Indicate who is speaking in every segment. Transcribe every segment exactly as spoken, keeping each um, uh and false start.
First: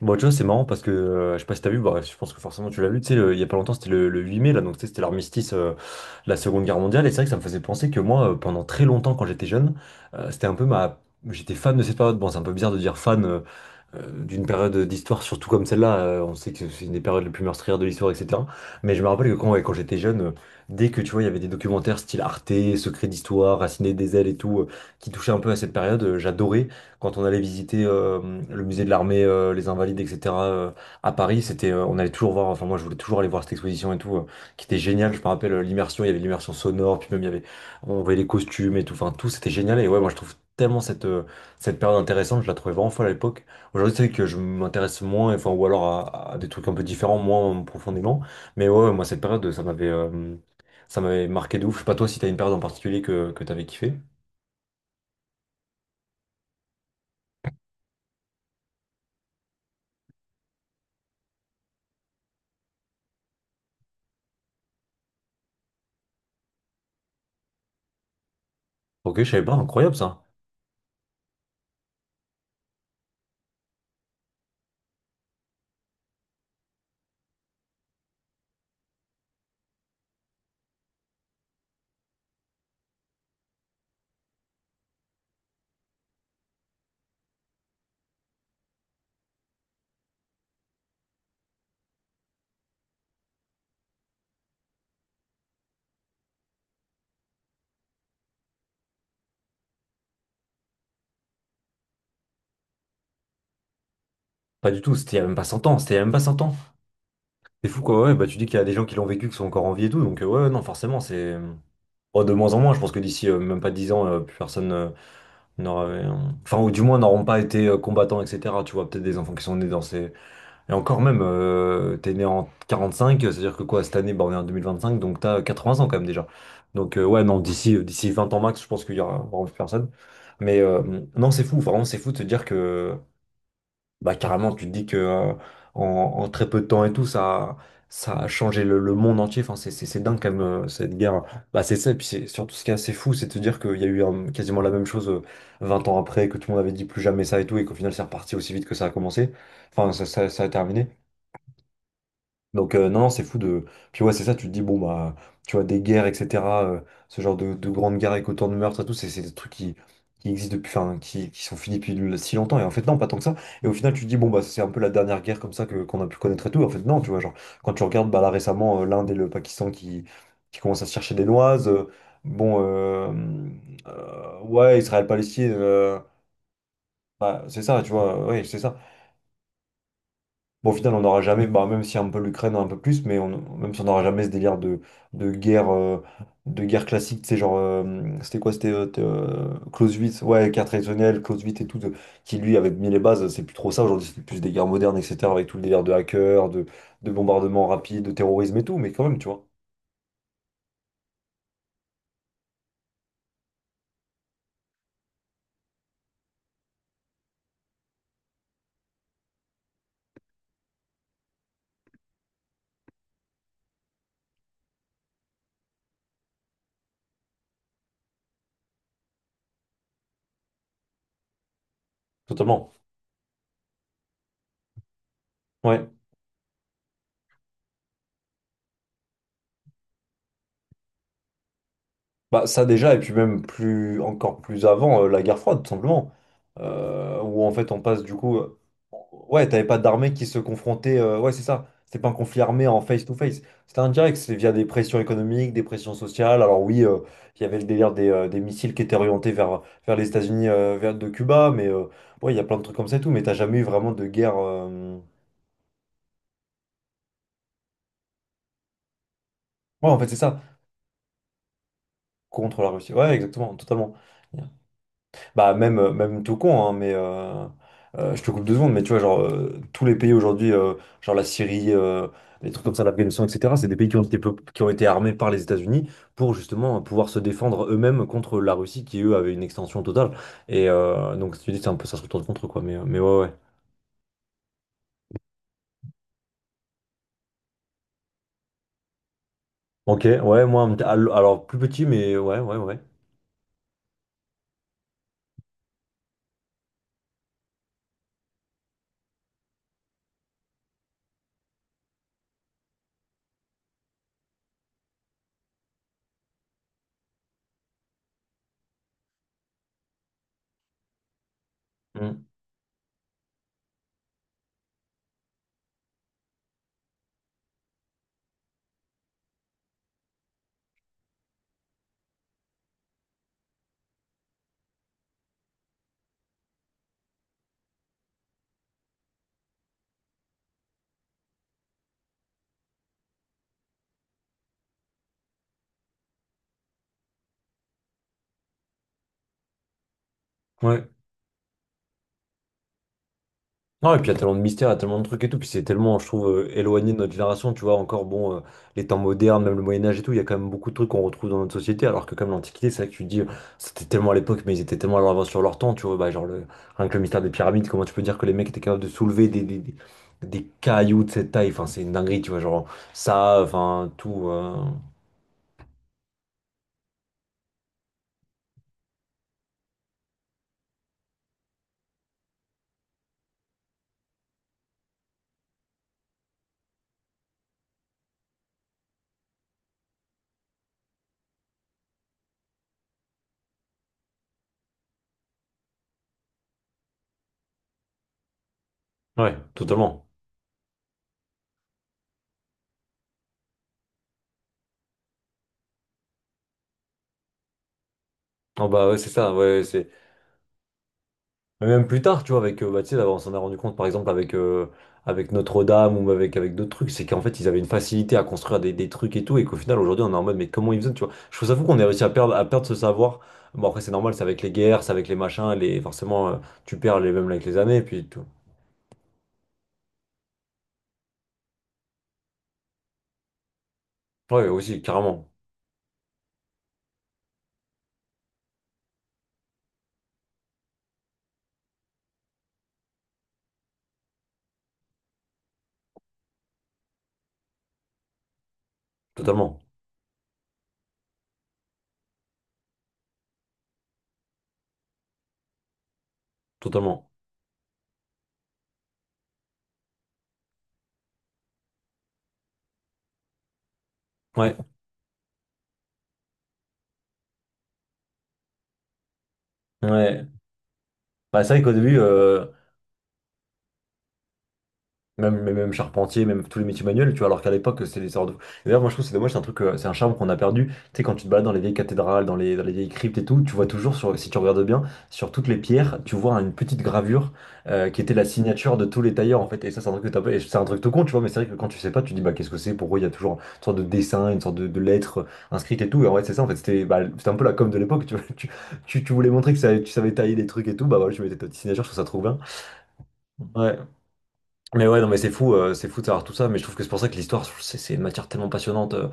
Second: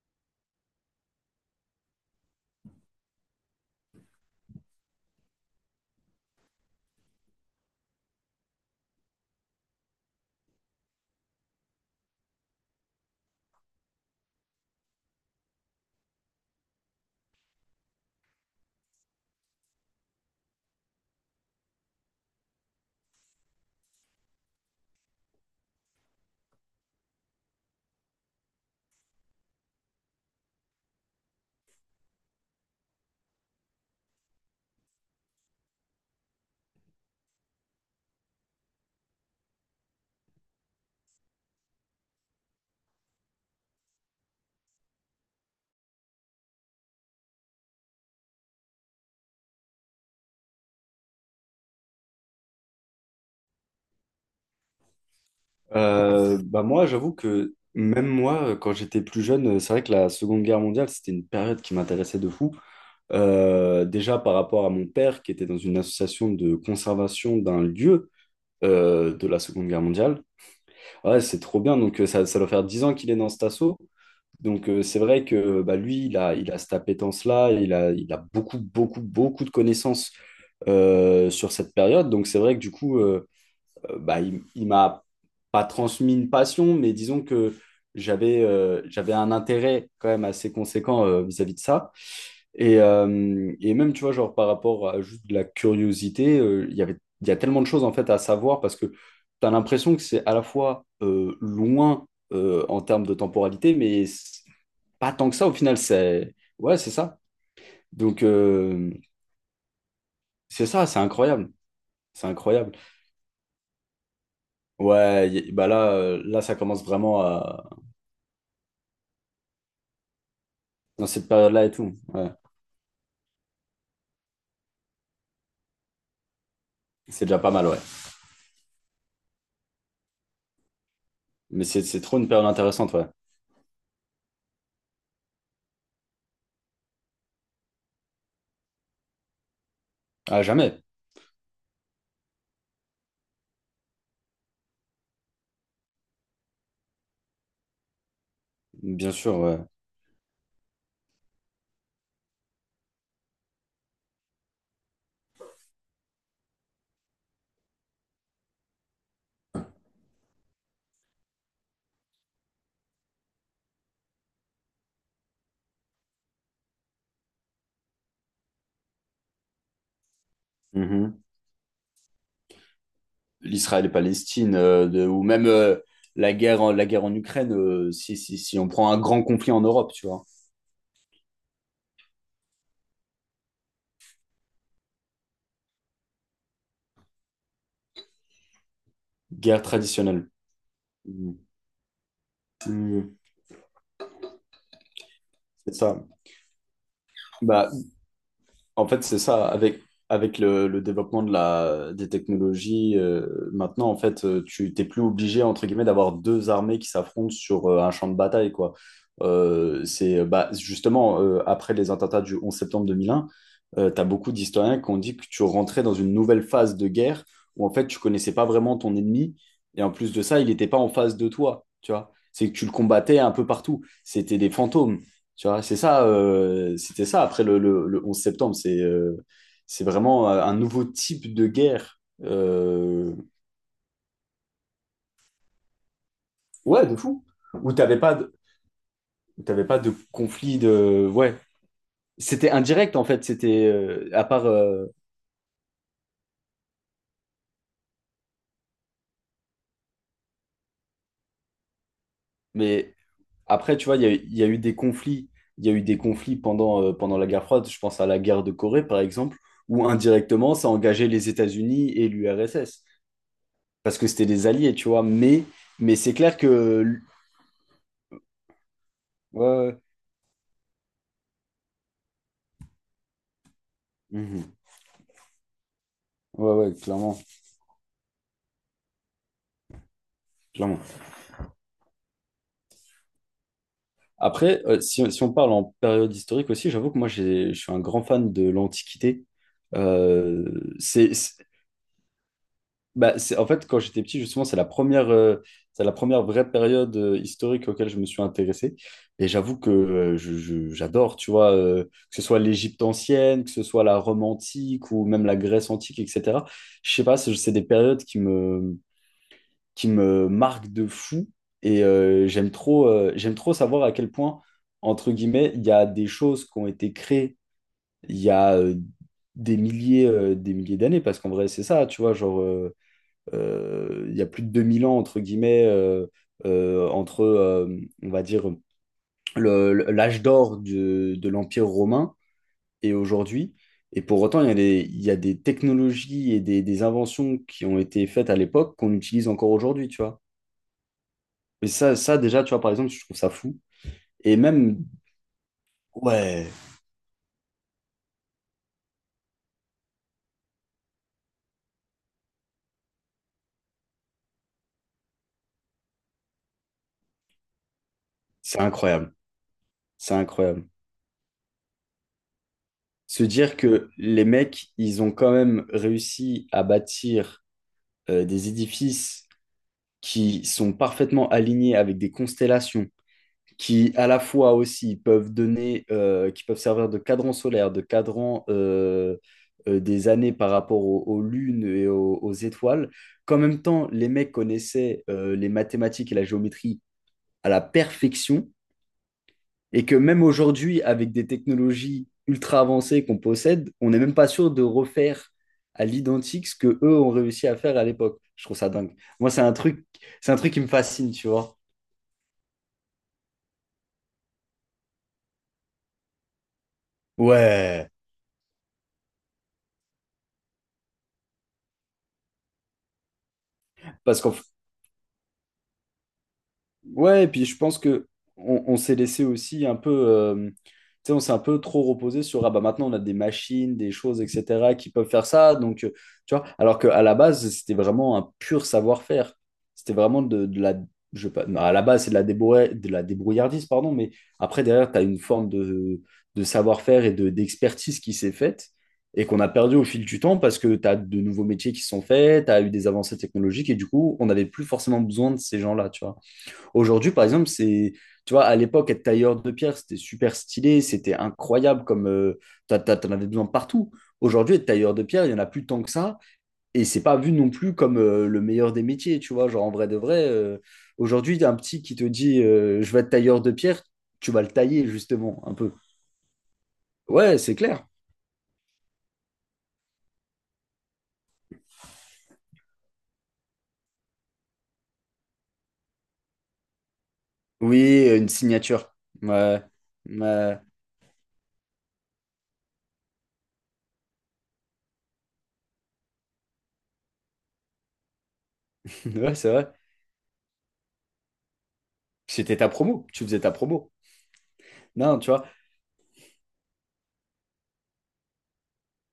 Speaker 1: Bon, tu vois, c'est marrant parce que euh, je sais pas si t'as vu, bah, je pense que forcément tu l'as vu, tu sais, le- il y a pas longtemps, c'était le, le huit mai, là, donc tu sais, c'était l'armistice euh, de la Seconde Guerre mondiale, et c'est vrai que ça me faisait penser que moi, euh, pendant très longtemps, quand j'étais jeune, euh, c'était un peu ma. J'étais fan de cette période. Bon, c'est un peu bizarre de dire fan, euh, euh, d'une période d'histoire, surtout comme celle-là. Euh, on sait que c'est une des périodes les plus meurtrières de l'histoire, et cetera. Mais je me rappelle que quand, ouais, quand j'étais jeune, euh, dès que tu vois, il y avait des documentaires style Arte, Secrets d'Histoire, Raciné des Ailes et tout, euh, qui touchaient un peu à cette période, euh, j'adorais. Quand on allait visiter euh, le musée de l'armée, euh, les Invalides, et cetera euh, À Paris, c'était, euh, on allait toujours voir, enfin moi je voulais toujours aller voir cette exposition et tout, euh, qui était géniale. Je me rappelle euh, l'immersion, il y avait l'immersion sonore, puis même il y avait, on voyait les costumes et tout, enfin tout, c'était génial. Et ouais, moi je trouve tellement cette, euh, cette période intéressante, je la trouvais vraiment folle à l'époque. Aujourd'hui, c'est vrai que je m'intéresse moins, enfin, ou alors à, à des trucs un peu différents, moins profondément. Mais ouais, moi, cette période, ça m'avait euh, ça m'avait marqué de ouf. Je sais pas toi si t'as une période en particulier que, que t'avais kiffé.
Speaker 2: Euh, bah moi, j'avoue que même moi, quand j'étais plus jeune, c'est vrai que la Seconde Guerre mondiale, c'était une période qui m'intéressait de fou. Euh, déjà par rapport à mon père, qui était dans une association de conservation d'un lieu euh,
Speaker 1: Ok, je
Speaker 2: de la
Speaker 1: savais pas,
Speaker 2: Seconde Guerre
Speaker 1: incroyable
Speaker 2: mondiale.
Speaker 1: ça.
Speaker 2: Ouais, c'est trop bien. Donc euh, ça, ça doit faire dix ans qu'il est dans cet assaut. Donc euh, c'est vrai que bah, lui, il a, il a cette appétence-là, il a, il a beaucoup, beaucoup, beaucoup de connaissances euh, sur cette période. Donc c'est vrai que du coup... euh, euh, bah, il, il m'a pas transmis une passion, mais disons que j'avais euh, j'avais un intérêt quand même assez conséquent euh, vis-à-vis de ça. Et, euh, et même, tu vois, genre par rapport à juste de la curiosité, euh, il y avait, il y a tellement de choses en fait à savoir parce que tu as l'impression que c'est à la fois euh, loin euh, en termes de temporalité, mais c'est
Speaker 1: Pas du tout,
Speaker 2: pas
Speaker 1: c'était il y a
Speaker 2: tant
Speaker 1: même
Speaker 2: que
Speaker 1: pas
Speaker 2: ça au
Speaker 1: cent
Speaker 2: final.
Speaker 1: ans, c'était il y a même pas
Speaker 2: C'est
Speaker 1: cent ans.
Speaker 2: ouais, c'est ça.
Speaker 1: C'est fou quoi, ouais,
Speaker 2: Donc,
Speaker 1: bah tu dis qu'il y a des gens
Speaker 2: euh,
Speaker 1: qui l'ont vécu, qui sont encore en vie et tout, donc euh, ouais, non,
Speaker 2: c'est ça, c'est
Speaker 1: forcément, c'est.
Speaker 2: incroyable.
Speaker 1: Oh,
Speaker 2: C'est
Speaker 1: de moins en
Speaker 2: incroyable.
Speaker 1: moins, je pense que d'ici euh, même pas dix ans, euh, plus personne euh,
Speaker 2: Ouais, y- bah
Speaker 1: n'aura.
Speaker 2: là,
Speaker 1: euh,
Speaker 2: euh, là, ça
Speaker 1: Enfin, ou du
Speaker 2: commence
Speaker 1: moins
Speaker 2: vraiment
Speaker 1: n'auront pas
Speaker 2: à
Speaker 1: été euh, combattants, et cetera. Tu vois, peut-être des enfants qui sont nés dans ces, Et encore
Speaker 2: dans
Speaker 1: même,
Speaker 2: cette période-là et
Speaker 1: euh,
Speaker 2: tout,
Speaker 1: t'es né
Speaker 2: ouais.
Speaker 1: en quarante-cinq, c'est-à-dire que quoi, cette année, bah, on est en deux mille vingt-cinq, donc t'as quatre-vingts ans quand même déjà. Donc euh, ouais,
Speaker 2: C'est
Speaker 1: non,
Speaker 2: déjà pas mal,
Speaker 1: d'ici
Speaker 2: ouais.
Speaker 1: euh, d'ici vingt ans max, je pense qu'il y aura vraiment plus personne. Mais euh, non, c'est fou,
Speaker 2: Mais c'est
Speaker 1: vraiment, c'est
Speaker 2: c'est
Speaker 1: fou de
Speaker 2: trop
Speaker 1: se
Speaker 2: une
Speaker 1: dire
Speaker 2: période intéressante,
Speaker 1: que,
Speaker 2: ouais.
Speaker 1: bah carrément, tu te dis que euh, en, en très peu de temps et tout, ça, ça a changé le, le monde entier. Enfin, c'est c'est- c'est dingue quand même,
Speaker 2: À
Speaker 1: euh,
Speaker 2: jamais,
Speaker 1: cette guerre. Bah c'est ça, et puis c'est surtout ce qui est assez fou, c'est de se dire qu'il y a eu euh, quasiment la même chose euh, vingt ans après, que tout le monde avait dit plus jamais ça et tout, et qu'au final, c'est reparti aussi vite que ça a
Speaker 2: bien
Speaker 1: commencé.
Speaker 2: sûr, ouais.
Speaker 1: Enfin, ça, ça, ça a terminé. Donc euh, non, non, c'est fou de... Puis ouais, c'est ça, tu te dis, bon, bah, tu vois, des guerres, et cetera, euh, ce genre de, de grandes guerres avec autant de meurtres et tout, c'est c'est des trucs qui, qui existent depuis, enfin, qui, qui sont finis depuis le- si longtemps, et en fait non, pas tant que ça. Et au final, tu te dis, bon, bah, c'est un peu la dernière guerre comme ça que, qu'on a pu connaître et tout, en fait non, tu vois, genre, quand tu regardes, bah, là récemment, euh, l'Inde et le Pakistan qui, qui commencent à se chercher
Speaker 2: Mhm.
Speaker 1: des noises, euh, bon, euh,
Speaker 2: L'Israël et
Speaker 1: euh,
Speaker 2: Palestine,
Speaker 1: ouais,
Speaker 2: euh, de- ou même,
Speaker 1: Israël-Palestine,
Speaker 2: euh,
Speaker 1: euh,
Speaker 2: la guerre en, la guerre en
Speaker 1: bah,
Speaker 2: Ukraine,
Speaker 1: c'est ça, tu
Speaker 2: euh, si,
Speaker 1: vois,
Speaker 2: si,
Speaker 1: ouais, c'est
Speaker 2: si on
Speaker 1: ça.
Speaker 2: prend un grand conflit en Europe, tu vois.
Speaker 1: Bon, au final, on n'aura jamais, bah, même si un peu l'Ukraine un peu plus, mais on, même si on n'aura jamais ce délire de, de guerre, euh, de guerre classique, tu sais, genre, euh, c'était quoi, c'était euh, t- euh,
Speaker 2: Guerre
Speaker 1: Clausewitz,
Speaker 2: traditionnelle.
Speaker 1: ouais, guerre traditionnelle,
Speaker 2: Mhm.
Speaker 1: Clausewitz et tout, de- qui lui avait mis les
Speaker 2: Mhm.
Speaker 1: bases, c'est plus trop ça aujourd'hui, c'est plus des guerres modernes, et cetera, avec tout le
Speaker 2: C'est
Speaker 1: délire de
Speaker 2: ça.
Speaker 1: hackers, de, de bombardements
Speaker 2: Bah,
Speaker 1: rapides, de terrorisme et tout,
Speaker 2: en
Speaker 1: mais
Speaker 2: fait,
Speaker 1: quand même,
Speaker 2: c'est
Speaker 1: tu vois,
Speaker 2: ça, avec, avec le, le développement de la, des technologies, euh, maintenant, en fait, euh, tu t'es plus obligé, entre guillemets, d'avoir deux armées qui s'affrontent sur euh, un champ de bataille, quoi. Euh, c'est bah, justement, euh, après les attentats du onze septembre deux mille un, euh, tu as beaucoup d'historiens qui ont dit que tu rentrais dans une nouvelle phase de guerre où, en fait, tu connaissais pas vraiment ton ennemi, et en plus de ça, il n'était pas en face de toi, tu vois. C'est que tu le
Speaker 1: totalement.
Speaker 2: combattais un peu partout. C'était des fantômes. Tu vois, c'est
Speaker 1: Ouais.
Speaker 2: ça, euh, c'était ça après le, le- le onze septembre. C'est euh, c'est vraiment euh, un nouveau type de guerre.
Speaker 1: Bah ça déjà, et puis
Speaker 2: Euh,
Speaker 1: même plus encore plus avant, euh, la guerre froide, tout simplement.
Speaker 2: ouais, de
Speaker 1: Euh,
Speaker 2: fou.
Speaker 1: où en fait
Speaker 2: Où
Speaker 1: on
Speaker 2: t'avais
Speaker 1: passe du
Speaker 2: pas de,
Speaker 1: coup. euh,
Speaker 2: où
Speaker 1: Ouais, t'avais
Speaker 2: t'avais
Speaker 1: pas
Speaker 2: pas de
Speaker 1: d'armée qui se
Speaker 2: conflit
Speaker 1: confrontait.
Speaker 2: de.
Speaker 1: Euh, ouais,
Speaker 2: Ouais.
Speaker 1: c'est ça. C'était pas un conflit
Speaker 2: C'était
Speaker 1: armé en
Speaker 2: indirect en fait.
Speaker 1: face-to-face.
Speaker 2: C'était
Speaker 1: C'était
Speaker 2: euh,
Speaker 1: indirect,
Speaker 2: à
Speaker 1: c'est
Speaker 2: part.
Speaker 1: via des
Speaker 2: Euh,
Speaker 1: pressions économiques, des pressions sociales. Alors oui, euh, il y avait le délire des, euh, des missiles qui étaient orientés vers, vers les États-Unis, euh, vers de Cuba, mais euh, ouais, il y a plein de trucs comme
Speaker 2: mais
Speaker 1: ça et tout, mais t'as jamais eu
Speaker 2: après, tu
Speaker 1: vraiment
Speaker 2: vois, il
Speaker 1: de
Speaker 2: y a, il
Speaker 1: guerre.
Speaker 2: y a eu des
Speaker 1: euh,
Speaker 2: conflits. Il y a eu des conflits pendant, euh, pendant la guerre froide. Je pense à la guerre de Corée, par exemple, où
Speaker 1: Ouais, en fait, c'est ça,
Speaker 2: indirectement, ça engageait les États-Unis et
Speaker 1: contre la
Speaker 2: l'U R S S.
Speaker 1: Russie. Ouais, exactement, totalement.
Speaker 2: Parce que c'était des alliés, tu vois. Mais,
Speaker 1: Bah même, euh,
Speaker 2: mais c'est
Speaker 1: même tout
Speaker 2: clair
Speaker 1: con, hein, mais
Speaker 2: que.
Speaker 1: euh, euh, je te coupe deux secondes, mais tu vois, genre
Speaker 2: Ouais,
Speaker 1: euh,
Speaker 2: ouais.
Speaker 1: tous les pays aujourd'hui, euh, genre la Syrie, euh, les trucs comme ça, l'Afghanistan, et cetera, c'est des pays qui ont été, peu-
Speaker 2: Mhm.
Speaker 1: qui ont été armés par les États-Unis pour
Speaker 2: Ouais, ouais,
Speaker 1: justement euh, pouvoir se
Speaker 2: clairement,
Speaker 1: défendre eux-mêmes contre la Russie qui, eux, avait une extension totale. Et
Speaker 2: clairement.
Speaker 1: euh, donc, si tu dis, c'est un peu ça se retourne contre, quoi, mais, euh, mais ouais, ouais.
Speaker 2: Après, euh, si, si on parle en période historique aussi, j'avoue que moi, j'ai- je suis un grand fan de l'Antiquité.
Speaker 1: Ok, ouais,
Speaker 2: Euh,
Speaker 1: moi, un petit-
Speaker 2: c'est, c'est-
Speaker 1: alors plus petit, mais ouais, ouais, ouais.
Speaker 2: Bah, c'est, en fait, quand j'étais petit, justement, c'est la première, euh, c'est la première vraie période euh, historique auquel je me suis intéressé. Et j'avoue que euh, je- je- j'adore, tu vois, euh, que ce soit l'Égypte ancienne, que ce soit la Rome antique ou même la Grèce antique, et cetera. Je sais pas, c'est c'est des périodes qui me, qui me marque de fou. Et
Speaker 1: Mm.
Speaker 2: euh, j'aime trop, euh, j'aime trop savoir à quel point, entre guillemets, il y a des choses qui ont été créées il y a euh, des milliers, euh, des milliers d'années. Parce qu'en vrai, c'est ça, tu vois, genre, euh, euh, il y a plus de deux mille ans, entre guillemets, euh, euh, entre, euh, on va dire, le- le- l'âge d'or de, de l'Empire romain et aujourd'hui. Et pour autant, il y a des, il y a des technologies et des, des inventions qui ont été faites à l'époque qu'on utilise encore aujourd'hui, tu vois.
Speaker 1: Ouais.
Speaker 2: Mais ça, ça, déjà, tu vois, par exemple, je trouve ça fou.
Speaker 1: Non, et puis il y a tellement
Speaker 2: Et
Speaker 1: de mystères, il y a
Speaker 2: même,
Speaker 1: tellement de trucs et tout, puis c'est tellement, je trouve,
Speaker 2: ouais,
Speaker 1: euh, éloigné de notre génération, tu vois, encore, bon, euh, les temps modernes, même le Moyen-Âge et tout, il y a quand même beaucoup de trucs qu'on retrouve dans notre société, alors que comme l'Antiquité, c'est vrai que tu dis, euh, c'était tellement à l'époque, mais ils étaient tellement à l'avance sur leur temps, tu vois, bah, genre, le, rien que le mystère des pyramides, comment tu peux dire que les mecs étaient
Speaker 2: c'est
Speaker 1: capables de
Speaker 2: incroyable.
Speaker 1: soulever des, des, des,
Speaker 2: C'est
Speaker 1: des
Speaker 2: incroyable.
Speaker 1: cailloux de cette taille, enfin, c'est une dinguerie, tu vois, genre,
Speaker 2: Se
Speaker 1: ça,
Speaker 2: dire que
Speaker 1: enfin,
Speaker 2: les
Speaker 1: tout, euh,
Speaker 2: mecs, ils ont quand même réussi à bâtir euh, des édifices qui sont parfaitement alignés avec des constellations, qui à la fois aussi peuvent donner, euh, qui peuvent servir de cadran solaire, de cadran euh, euh, des années par rapport aux, aux lunes et aux, aux étoiles, qu'en même temps, les mecs connaissaient euh, les mathématiques et la géométrie à la perfection.
Speaker 1: ouais,
Speaker 2: Et que
Speaker 1: totalement.
Speaker 2: même aujourd'hui, avec des technologies ultra avancées qu'on possède, on n'est même pas sûr de refaire à l'identique ce que eux ont réussi à faire à l'époque. Je trouve
Speaker 1: Non,
Speaker 2: ça
Speaker 1: bah,
Speaker 2: dingue.
Speaker 1: ouais, c'est
Speaker 2: Moi,
Speaker 1: ça,
Speaker 2: c'est un
Speaker 1: ouais,
Speaker 2: truc,
Speaker 1: c'est...
Speaker 2: c'est un truc qui me fascine, tu vois.
Speaker 1: Mais même plus tard, tu vois, avec, euh, bah, tu sais, là, on s'en est rendu compte, par exemple, avec, euh, avec Notre-Dame ou avec, avec d'autres trucs, c'est qu'en fait, ils avaient une
Speaker 2: Ouais.
Speaker 1: facilité à construire des, des trucs et tout, et qu'au final, aujourd'hui, on est en mode, mais comment ils faisaient, tu vois. Je trouve ça fou qu'on est réussi à perdre, à perdre ce savoir. Bon, après, c'est normal,
Speaker 2: Parce
Speaker 1: c'est
Speaker 2: qu'en
Speaker 1: avec les guerres, c'est avec les machins, les... forcément, euh, tu perds les
Speaker 2: Ouais, et
Speaker 1: mêmes avec
Speaker 2: puis
Speaker 1: les
Speaker 2: je pense
Speaker 1: années, puis
Speaker 2: que
Speaker 1: tout.
Speaker 2: on, on s'est laissé aussi un peu, euh, tu sais, on s'est un peu trop reposé sur ah bah maintenant on a des machines, des choses,
Speaker 1: Ouais,
Speaker 2: et cetera
Speaker 1: aussi,
Speaker 2: qui peuvent faire
Speaker 1: carrément,
Speaker 2: ça, donc euh, tu vois. Alors qu'à la base c'était vraiment un pur savoir-faire. C'était vraiment de, de la, je sais pas, non, à la base c'est de la débrouille, de la débrouillardise pardon, mais après derrière tu as une forme de, de savoir-faire et de d'expertise qui s'est faite et qu'on a
Speaker 1: totalement,
Speaker 2: perdu au fil du temps parce que tu as de nouveaux métiers qui se sont faits, tu as eu des avancées technologiques et du coup on n'avait plus forcément besoin de ces gens-là, tu vois.
Speaker 1: totalement.
Speaker 2: Aujourd'hui, par exemple, c'est, tu vois, à l'époque, être tailleur de pierre, c'était super stylé, c'était incroyable comme euh, t'as- t'as- t'en avais besoin partout.
Speaker 1: Ouais,
Speaker 2: Aujourd'hui, être tailleur de pierre, il n'y en a plus tant que ça, et c'est pas vu non plus comme euh, le meilleur des métiers, tu vois. Genre, en vrai de
Speaker 1: ouais.
Speaker 2: vrai, euh, aujourd'hui, il
Speaker 1: Bah,
Speaker 2: y a
Speaker 1: c'est
Speaker 2: un
Speaker 1: vrai qu'au
Speaker 2: petit qui
Speaker 1: début,
Speaker 2: te dit
Speaker 1: euh,
Speaker 2: euh, je vais être tailleur de pierre, tu vas le tailler,
Speaker 1: Même,
Speaker 2: justement,
Speaker 1: mais
Speaker 2: un peu.
Speaker 1: même charpentier, même tous les métiers manuels, tu vois,
Speaker 2: Ouais,
Speaker 1: alors qu'à
Speaker 2: c'est
Speaker 1: l'époque,
Speaker 2: clair.
Speaker 1: c'était des sortes de... Et D'ailleurs, moi, je trouve que c'est dommage, c'est un truc, euh, c'est un charme qu'on a perdu. Tu sais, quand tu te balades dans les vieilles cathédrales, dans les, dans les vieilles cryptes et tout, tu vois toujours, sur, si tu regardes bien, sur toutes les pierres, tu vois une petite gravure euh, qui
Speaker 2: Oui,
Speaker 1: était la
Speaker 2: une
Speaker 1: signature de
Speaker 2: signature.
Speaker 1: tous les tailleurs, en
Speaker 2: Ouais,
Speaker 1: fait. Et ça, c'est un truc que t'as pas- et c'est
Speaker 2: ouais,
Speaker 1: un truc tout con, tu vois, mais c'est vrai que quand tu sais pas, tu te dis, bah, qu'est-ce que c'est, pourquoi il y a toujours une sorte de dessin, une sorte de, de lettre euh, inscrite et tout. Et en fait, c'est ça, en fait, c'était bah, c'était un peu la com de l'époque, tu vois. Tu, tu, tu voulais
Speaker 2: ouais, c'est
Speaker 1: montrer que
Speaker 2: vrai.
Speaker 1: ça- tu savais tailler des trucs et tout, bah voilà, tu mettais ta petite signature, je trouve ça trop bien.
Speaker 2: C'était ta promo, tu faisais ta
Speaker 1: Ouais,
Speaker 2: promo.
Speaker 1: mais ouais, non, mais
Speaker 2: Non,
Speaker 1: c'est
Speaker 2: tu vois,
Speaker 1: fou, euh, c'est fou de savoir tout ça, mais je trouve que c'est pour ça que l'histoire, c'est c'est une matière tellement passionnante. euh,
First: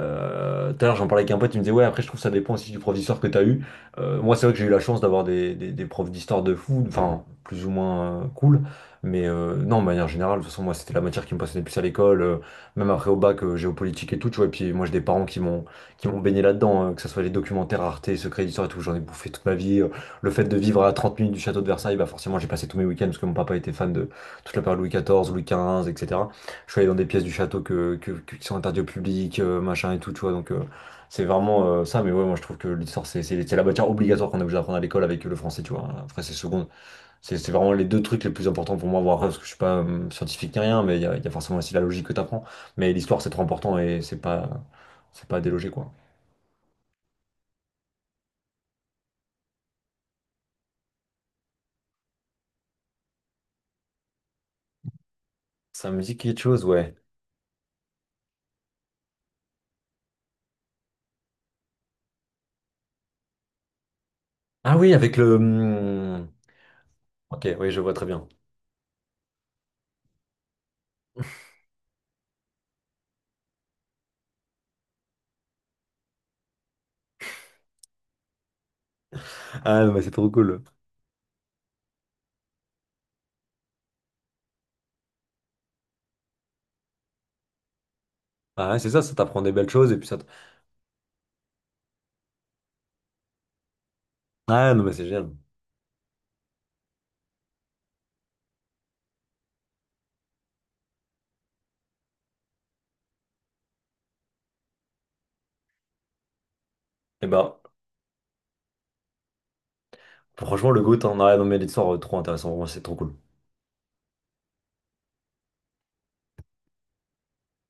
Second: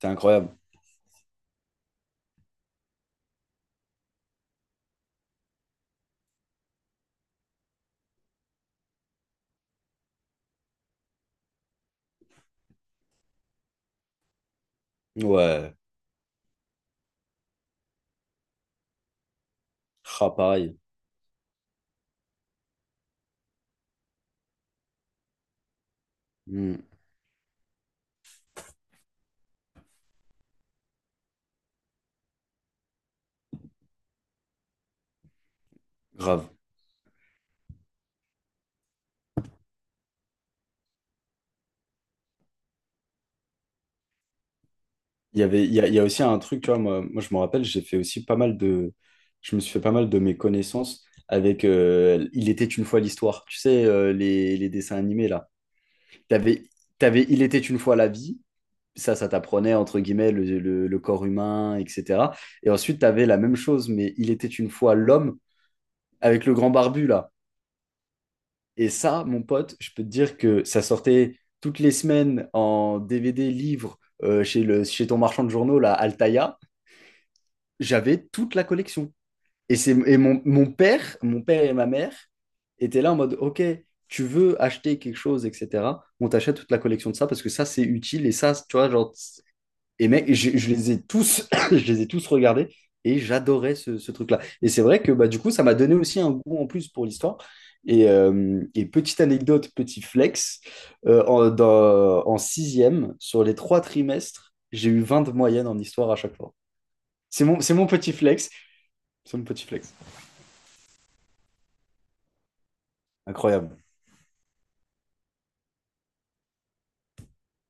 Speaker 2: c'est incroyable.
Speaker 1: Tout à l'heure, j'en parlais avec un pote, il me disait, ouais, après, je trouve que ça dépend aussi du prof d'histoire que t'as eu. Euh, moi, c'est vrai que j'ai eu la chance d'avoir des, des, des profs d'histoire de fou, enfin, plus ou moins euh, cool, mais euh, non, de manière générale, de toute façon, moi, c'était la matière qui me passionnait le plus à l'école, euh, même après au bac, euh, géopolitique et tout, tu vois, et puis moi, j'ai des parents qui m'ont
Speaker 2: Ouais,
Speaker 1: qui m'ont baigné là-dedans, euh, que ce soit les documentaires Arte, Secrets d'Histoire et tout, j'en ai bouffé toute ma vie. Euh, le
Speaker 2: ah,
Speaker 1: fait de
Speaker 2: pareil.
Speaker 1: vivre à trente minutes du château de Versailles, bah forcément j'ai passé tous mes week-ends parce que mon papa était fan de, toute la période Louis quatorze, Louis quinze, et cetera. Je
Speaker 2: Hmm.
Speaker 1: suis allé dans des pièces du château que, que- que- qui sont interdites au public, euh, machin et tout, tu vois. Donc, euh, c'est vraiment euh, ça. Mais ouais, moi, je trouve que l'histoire, c'est c'est- c'est la matière obligatoire qu'on est obligé d'apprendre à l'école avec le français, tu vois. Après, c'est
Speaker 2: Grave.
Speaker 1: seconde. C'est c'est vraiment les deux trucs les plus importants pour moi, voir, parce que je suis pas euh, scientifique ni rien, mais il y a, il y a forcément aussi la logique que tu apprends. Mais l'histoire, c'est trop important et c'est pas, c'est pas à
Speaker 2: Il y avait,
Speaker 1: déloger,
Speaker 2: il y a,
Speaker 1: quoi.
Speaker 2: il y a aussi un truc, tu vois, moi, moi je me rappelle, j'ai fait aussi pas mal de, je me suis fait pas mal de mes connaissances avec euh, Il était une fois l'histoire, tu sais, euh, les, les dessins animés là.
Speaker 1: Ça me dit quelque
Speaker 2: T'avais,
Speaker 1: chose, ouais.
Speaker 2: t'avais Il était une fois la vie, ça, ça t'apprenait entre guillemets le, le- le corps humain, et cetera. Et ensuite, t'avais la même chose, mais Il était une
Speaker 1: Ah oui,
Speaker 2: fois
Speaker 1: avec le.
Speaker 2: l'homme
Speaker 1: Hum,
Speaker 2: avec le grand barbu là.
Speaker 1: Ok, oui, je vois très bien.
Speaker 2: Et ça, mon pote, je peux te dire que ça sortait toutes les semaines en D V D, livre, euh, chez le, chez ton marchand de journaux là, Altaïa. J'avais toute la collection. Et,
Speaker 1: Ah, non,
Speaker 2: c'est,
Speaker 1: mais c'est
Speaker 2: et
Speaker 1: trop
Speaker 2: mon,
Speaker 1: cool.
Speaker 2: mon père, mon père et ma mère étaient là en mode, OK, tu veux acheter quelque chose, et cetera. On t'achète toute la collection de ça parce que ça, c'est utile. Et ça,
Speaker 1: Ah,
Speaker 2: tu
Speaker 1: ouais, c'est
Speaker 2: vois,
Speaker 1: ça,
Speaker 2: genre,
Speaker 1: ça t'apprend des belles choses et puis
Speaker 2: et
Speaker 1: ça te
Speaker 2: mec, je, je les ai tous, je les ai tous regardés et j'adorais ce, ce truc-là. Et
Speaker 1: Ah
Speaker 2: c'est
Speaker 1: non mais
Speaker 2: vrai
Speaker 1: c'est
Speaker 2: que bah,
Speaker 1: génial.
Speaker 2: du coup, ça m'a donné aussi un goût en plus pour l'histoire. Et, euh, et petite anecdote, petit flex, euh, en, dans- en sixième, sur les trois trimestres, j'ai eu vingt de moyenne en histoire à chaque fois.
Speaker 1: Et
Speaker 2: C'est
Speaker 1: ben
Speaker 2: mon, c'est mon petit flex. Son petit flex.
Speaker 1: franchement le GOAT, hein. Ah, non mais l'histoire euh, trop intéressante, vraiment, c'est trop cool.
Speaker 2: Incroyable.